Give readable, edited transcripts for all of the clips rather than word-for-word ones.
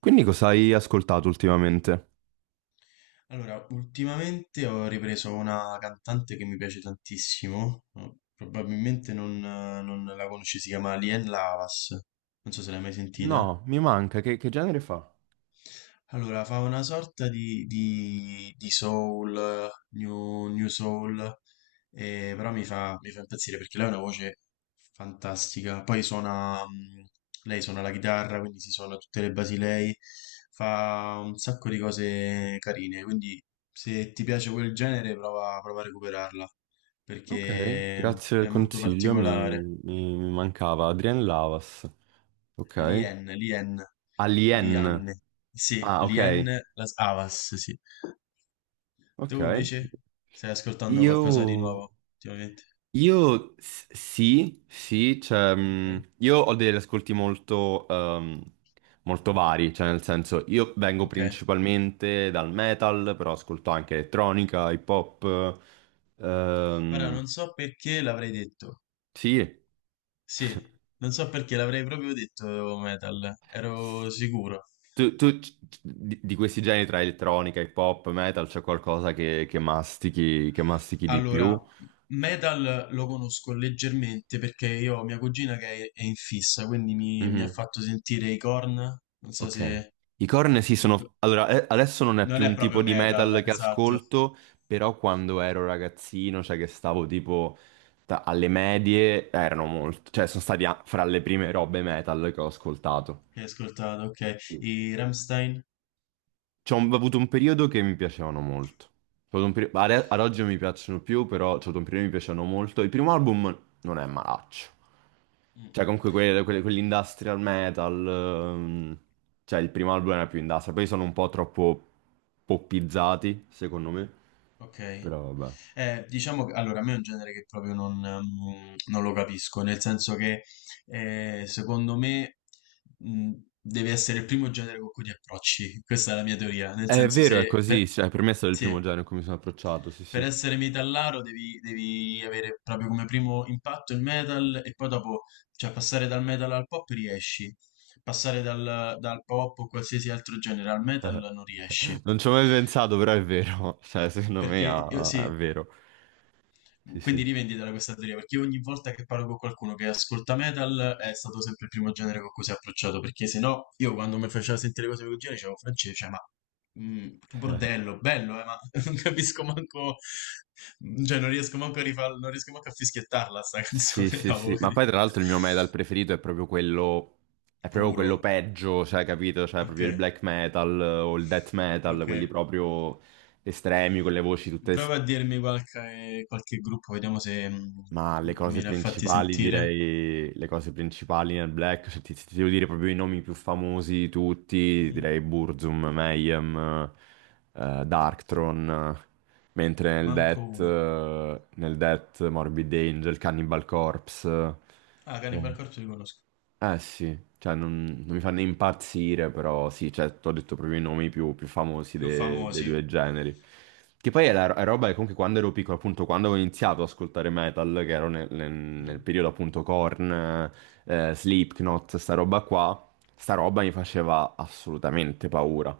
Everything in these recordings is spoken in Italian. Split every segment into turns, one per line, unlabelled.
Quindi cosa hai ascoltato ultimamente?
Allora, ultimamente ho ripreso una cantante che mi piace tantissimo, no? Probabilmente non la conosci, si chiama Lien Lavas, non so se l'hai mai sentita.
No, mi manca, che genere fa?
Allora, fa una sorta di soul, new soul, però mi fa impazzire perché lei ha una voce fantastica. Poi suona, lei suona la chitarra, quindi si suona tutte le basi lei, fa un sacco di cose carine, quindi se ti piace quel genere prova a recuperarla,
Ok,
perché
grazie del
è molto
consiglio, mi,
particolare.
mi- mi mancava Adrien Lavas. Ok.
Lien,
Alien.
Lianne, sì,
Ah, ok.
Lien Las Havas, sì. Tu
Ok.
invece stai ascoltando
Io...
qualcosa di nuovo ultimamente?
Sì, sì, cioè,
Ok.
io ho degli ascolti molto, molto vari, cioè nel senso io vengo
Ok.
principalmente dal metal, però ascolto anche elettronica, hip hop,
Ora
ehm,
non so perché l'avrei detto.
Sì.
Sì, non so perché l'avrei proprio detto oh, metal, ero sicuro.
Tu di questi generi tra elettronica, hip hop, metal, c'è qualcosa che, che mastichi di
Allora,
più?
metal lo conosco leggermente perché io ho mia cugina che è in fissa, quindi mi ha
Mhm.
fatto sentire i Korn. Non so
Ok.
se...
I Korn sì
i-
sono... Allora, adesso non è
non
più
è
un tipo
proprio
di
metal,
metal che
esatto,
ascolto, però quando ero ragazzino, cioè che stavo tipo alle medie, erano molto... Cioè sono stati fra le prime robe metal che ho ascoltato.
che hai ascoltato, ok. I Rammstein?
C'ho ho avuto un periodo che mi piacevano molto. C'ho avuto ad oggi non mi piacciono più, però c'ho avuto un periodo che mi piacevano molto. Il primo album non è malaccio.
Mm,
Cioè, comunque quell'industrial metal. Cioè, il primo album era più industrial. Poi sono un po' troppo poppizzati, secondo me.
ok.
Però vabbè.
Diciamo che allora, a me è un genere che proprio non lo capisco, nel senso che secondo me mm, deve essere il primo genere con cui ti approcci. Questa è la mia teoria, nel
È
senso
vero, è
se
così.
per,
Cioè, per me è stato il
sì,
primo genere in cui mi sono approcciato, sì,
per
sì.
essere metallaro devi avere proprio come primo impatto il metal e poi dopo, cioè passare dal metal al pop riesci, passare dal pop o qualsiasi altro genere al metal non riesci.
Non ci ho mai pensato, però è vero. Cioè, secondo me, è
Sì,
vero. Sì,
quindi
sì.
rivenditela questa teoria, perché ogni volta che parlo con qualcuno che ascolta metal è stato sempre il primo genere con cui si è approcciato, perché se no io quando mi faceva sentire cose del genere dicevo francese, cioè, ma che bordello, bello, ma non capisco manco, cioè non riesco manco a rifarlo, non riesco manco a fischiettarla sta
Sì,
canzone,
sì, sì,
cavolo,
ma
quindi,
poi tra l'altro il mio metal preferito è proprio quello
puro,
peggio, cioè, capito? Cioè,
ok,
proprio il black metal, o il death metal,
ok.
quelli proprio estremi, con le voci tutte...
Prova a dirmi qualche gruppo, vediamo se mm,
Ma le
mi
cose
ne ha fatti
principali,
sentire.
direi, le cose principali nel black, cioè, ti devo dire proprio i nomi più famosi di tutti,
Mhm.
direi Burzum, Mayhem, Darkthrone, mentre nel
Manco
death,
uno.
Morbid Angel, Cannibal Corpse...
Ah, Cannibal
eh,
Corpse li conosco.
Eh sì, cioè non mi fa né impazzire, però sì, cioè, ti ho detto proprio i nomi più famosi
Più
dei
famosi.
due generi. Che poi è, è roba che comunque quando ero piccolo, appunto, quando ho iniziato ad ascoltare metal, che ero nel, nel
Mm.
periodo appunto Korn, Slipknot, sta roba qua, sta roba mi faceva assolutamente paura.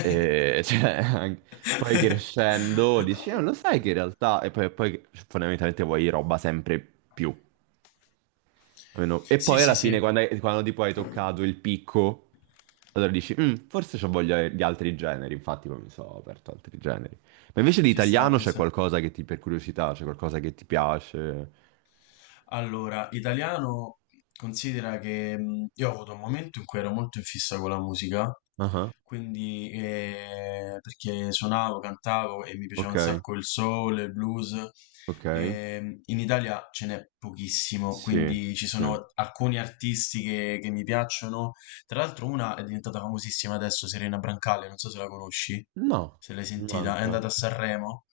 E, cioè, poi crescendo dici, lo sai che in realtà... E poi, poi fondamentalmente vuoi roba sempre più. E
Sì,
poi
sì,
alla fine,
sì.
quando, quando tipo hai toccato il picco, allora dici, "Mm, forse c'ho voglia di altri generi, infatti poi mi sono aperto altri generi. Ma invece di
Ci sta,
italiano
ci
c'è
sta.
qualcosa per curiosità, c'è qualcosa che ti piace?
Allora, italiano considera che io ho avuto un momento in cui ero molto in fissa con la musica,
Ah,
quindi perché suonavo, cantavo e mi piaceva un
ok,
sacco il soul, il blues.
ok,
In Italia ce n'è pochissimo,
sì,
quindi ci
sì.
sono alcuni artisti che mi piacciono. Tra l'altro una è diventata famosissima adesso, Serena Brancale, non so se la conosci,
No,
se l'hai
mi
sentita, è
manca.
andata a Sanremo.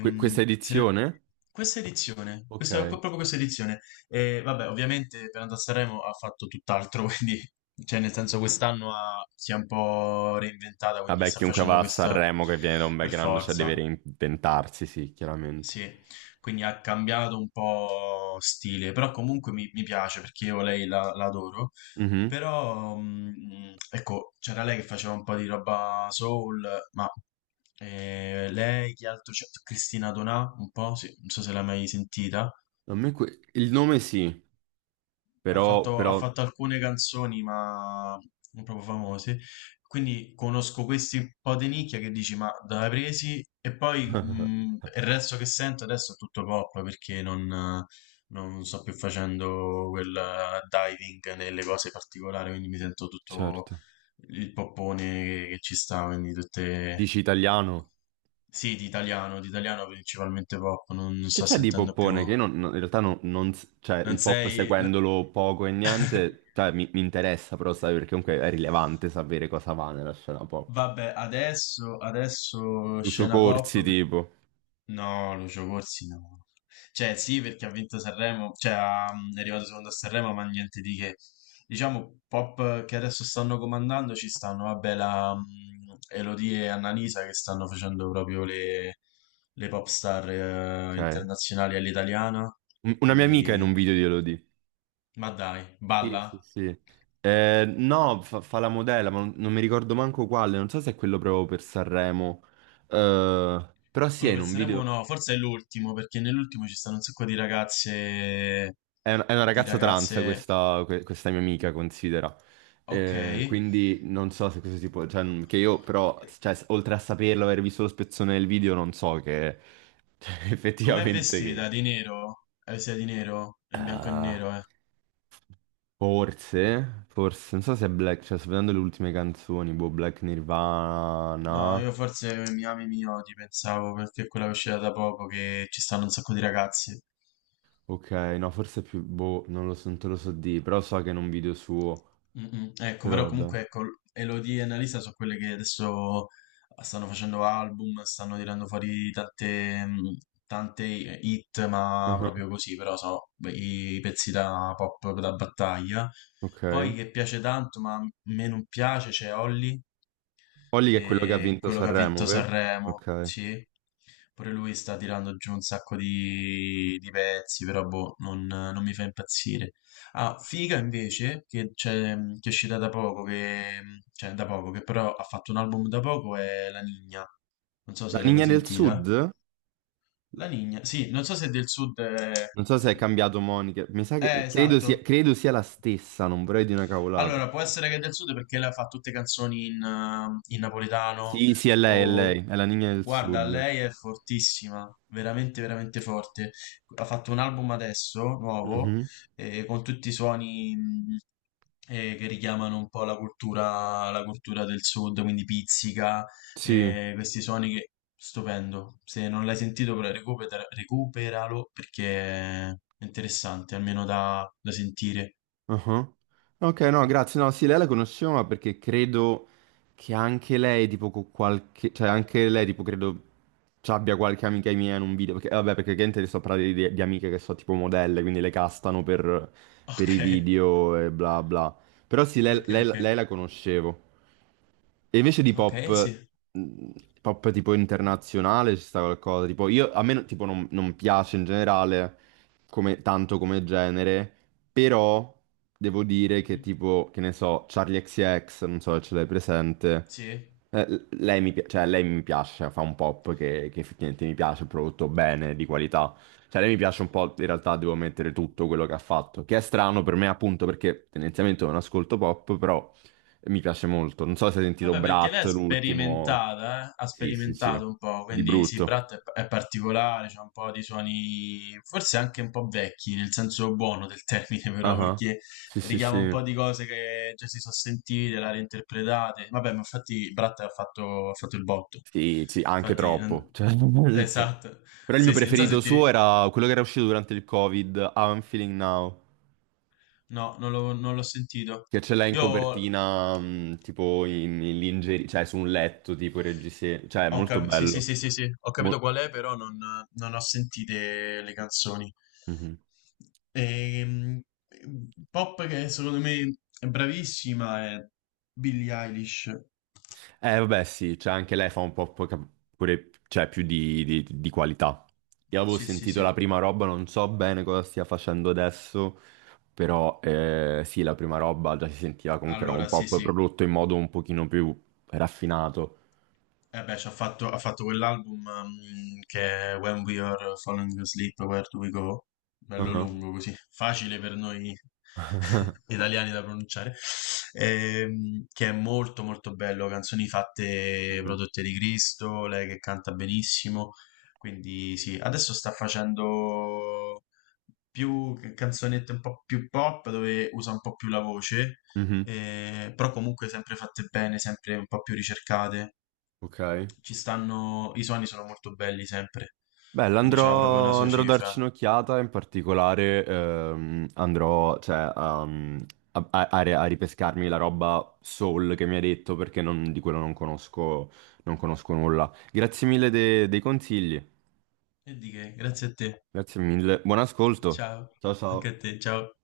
Questa
Se ne-
edizione?
questa edizione,
Ok.
proprio questa edizione, e vabbè, ovviamente per andare a Sanremo ha fatto tutt'altro, quindi, cioè, nel senso, si è un po' reinventata, quindi
Vabbè,
sta
chiunque
facendo
va a
questa
Sanremo che viene da un
per
background, cioè deve
forza.
reinventarsi, sì, chiaramente.
Sì, quindi ha cambiato un po' stile, però comunque mi piace perché io la adoro.
Mhm.
Però, ecco, c'era lei che faceva un po' di roba soul, ma lei, chi altro c'è? Cristina Donà, un po', sì, non so se l'hai mai sentita.
A me il nome sì, però,
Ha
però...
fatto alcune canzoni, ma non proprio famose. Quindi conosco questi un po' di nicchia che dici, ma dove hai presi? E poi il resto che sento adesso è tutto pop perché non, non sto più facendo quel diving nelle cose particolari, quindi mi sento tutto
certo.
il poppone che ci sta, quindi tutte...
Dici italiano?
Sì, di italiano principalmente pop, non
Che
sto
c'è di
sentendo più...
poppone? Che io in realtà non, non s- cioè,
Non
il pop
sei...
seguendolo poco e niente, cioè, mi interessa però sapere, perché comunque è rilevante sapere cosa va nella scena pop.
Vabbè, adesso
Lucio
scena pop.
Corsi, tipo.
No, Lucio Corsi no. Cioè, sì, perché ha vinto Sanremo, è arrivato secondo a Sanremo, ma niente di che. Diciamo, pop che adesso stanno comandando ci stanno, vabbè, la mm, Elodie e Annalisa che stanno facendo proprio le pop star
Ok.
internazionali all'italiana.
Una mia amica in
Quindi,
un video di Elodie.
ma dai,
Sì,
balla.
sì, sì. No, fa la modella, ma non mi ricordo manco quale, non so se è quello proprio per Sanremo. Però sì, è
Quello
in
per
un
Sanremo
video.
no, forse è l'ultimo, perché nell'ultimo ci stanno un sacco
È una
di
ragazza trans
ragazze,
questa, questa mia amica, considera.
ok.
Quindi non so se questo tipo... Cioè, che io però, cioè, oltre a saperlo, aver visto lo spezzone del video, non so che... cioè,
Com'è
effettivamente che...
vestita? Di nero? È vestita di nero? È in bianco e
Ah,
nero, eh.
forse, forse, non so se è Black, cioè sto vedendo le ultime canzoni, boh, Black
No,
Nirvana,
io forse mi ami, mi odi, pensavo, perché è quella che è uscita da poco che ci stanno un sacco di ragazze.
ok, no, forse è più, boh, non lo so, non te lo so di, però so che è in un video suo,
Mm, mm. Ecco,
però
però
vabbè.
comunque ecco, Elodie e Annalisa sono quelle che adesso stanno facendo album, stanno tirando fuori tante, mm, tante hit, ma
Mhm.
proprio così, però sono i pezzi da pop da battaglia.
Ok.
Poi che piace tanto, ma a me non piace, c'è Holly,
Olly che è quello che ha
che è
vinto
quello che ha
Sanremo,
vinto
vero?
Sanremo,
Ok.
sì. Pure lui sta tirando giù un sacco di pezzi, però boh, non mi fa impazzire. Ah, Figa invece, che è uscita da poco, che, cioè da poco, che però ha fatto un album da poco, è La Nigna. Non so
La
se l'hai mai
Ninja del Sud?
sentita. La Nigna, sì, non so se è del sud...
Non so se è cambiato Monica. Mi sa che credo sia,
esatto.
credo sia la stessa, non vorrei di una cavolata.
Allora, può essere che è del sud perché lei fa tutte canzoni in, in napoletano
Sì, sì, è lei, è
o...
lei, è la Ninja del
Guarda,
Sud.
lei è fortissima, veramente, veramente forte. Ha fatto un album adesso, nuovo,
Mhm.
con tutti i suoni che richiamano un po' la cultura del sud, quindi pizzica,
Sì.
questi suoni che... Stupendo. Se non l'hai sentito, però recuperalo perché è interessante, almeno da da sentire.
Ah, ok, no, grazie. No, sì, lei la conoscevo, ma perché credo che anche lei, tipo, con qualche... Cioè, anche lei, tipo, credo ci abbia qualche amica mia in un video. Perché, vabbè, perché gente sto parlando di, amiche che sono tipo modelle, quindi le castano per i
Okay.
video e bla bla. Però sì, lei
Okay,
lei-
okay.
lei la conoscevo. E invece di
Okay,
pop,
sì.
mh, pop tipo internazionale ci sta qualcosa, tipo io, a me tipo non piace in generale tanto come genere, però devo dire che
Mh-mh.
tipo, che ne so, Charlie XCX, non so se ce l'hai presente,
Sì.
cioè, lei mi piace, cioè, fa un pop che effettivamente mi piace, prodotto bene, di qualità, cioè lei mi piace un po', in realtà devo mettere tutto quello che ha fatto, che è strano per me appunto perché tendenzialmente non ascolto pop, però... Mi piace molto. Non so se hai sentito
Vabbè, perché
Brat,
lei è
l'ultimo.
sperimentata, ha
Sì, sì, sì.
sperimentato un po',
Di
quindi sì,
brutto.
Brat è p è particolare, c'ha un po' di suoni forse anche un po' vecchi, nel senso buono del termine però,
Ah,
perché
sì, sì, sì.
richiama un po' di cose che già si so' sentite, le ha reinterpretate. Vabbè, ma infatti Brat ha fatto il botto.
Sì, sì, anche
Infatti
troppo.
non
Cioè,
esatto.
Però il mio
Sì, sì, non so se
preferito
ti
suo
ri
era quello che era uscito durante il Covid, How I'm Feeling Now.
No, non l'ho sentito.
Che ce l'ha in
Io ho
copertina, tipo in, lingerie, cioè su un letto, tipo il reggiseno. Cioè, è molto
capito, sì, sì,
bello.
sì, sì, sì, ho
Mol-
capito qual è, però non, non ho sentite le canzoni.
Mhm.
Ehm, pop che secondo me è bravissima è Billie Eilish.
Vabbè, sì, cioè anche lei fa un po' pure, cioè, più di, di qualità. Io avevo
Sì, sì,
sentito
sì.
la prima roba, non so bene cosa stia facendo adesso, però sì, la prima roba già si sentiva comunque era un
Allora, sì,
pop
sì.
prodotto in modo un pochino più raffinato.
Eh beh, ha fatto quell'album che è When We Are Falling Asleep, Where Do We Go? Bello
Ah,
lungo così, facile per noi italiani da pronunciare. Che è molto molto bello, canzoni fatte
mhm,
prodotte di Cristo, lei che canta benissimo, quindi sì, adesso sta facendo più canzonette un po' più pop dove usa un po' più la voce,
mhm,
però comunque sempre fatte bene, sempre un po' più ricercate
ok.
ci stanno, i suoni sono molto belli sempre,
Bella,
quindi c'ha proprio una
andrò,
sua
andrò a
cifra.
darci un'occhiata, in particolare andrò cioè, a ripescarmi la roba Soul che mi hai detto perché di quello non conosco, non conosco nulla. Grazie mille dei consigli,
E di che, grazie a te.
grazie mille, buon ascolto,
Ciao,
ciao ciao.
anche a te, ciao.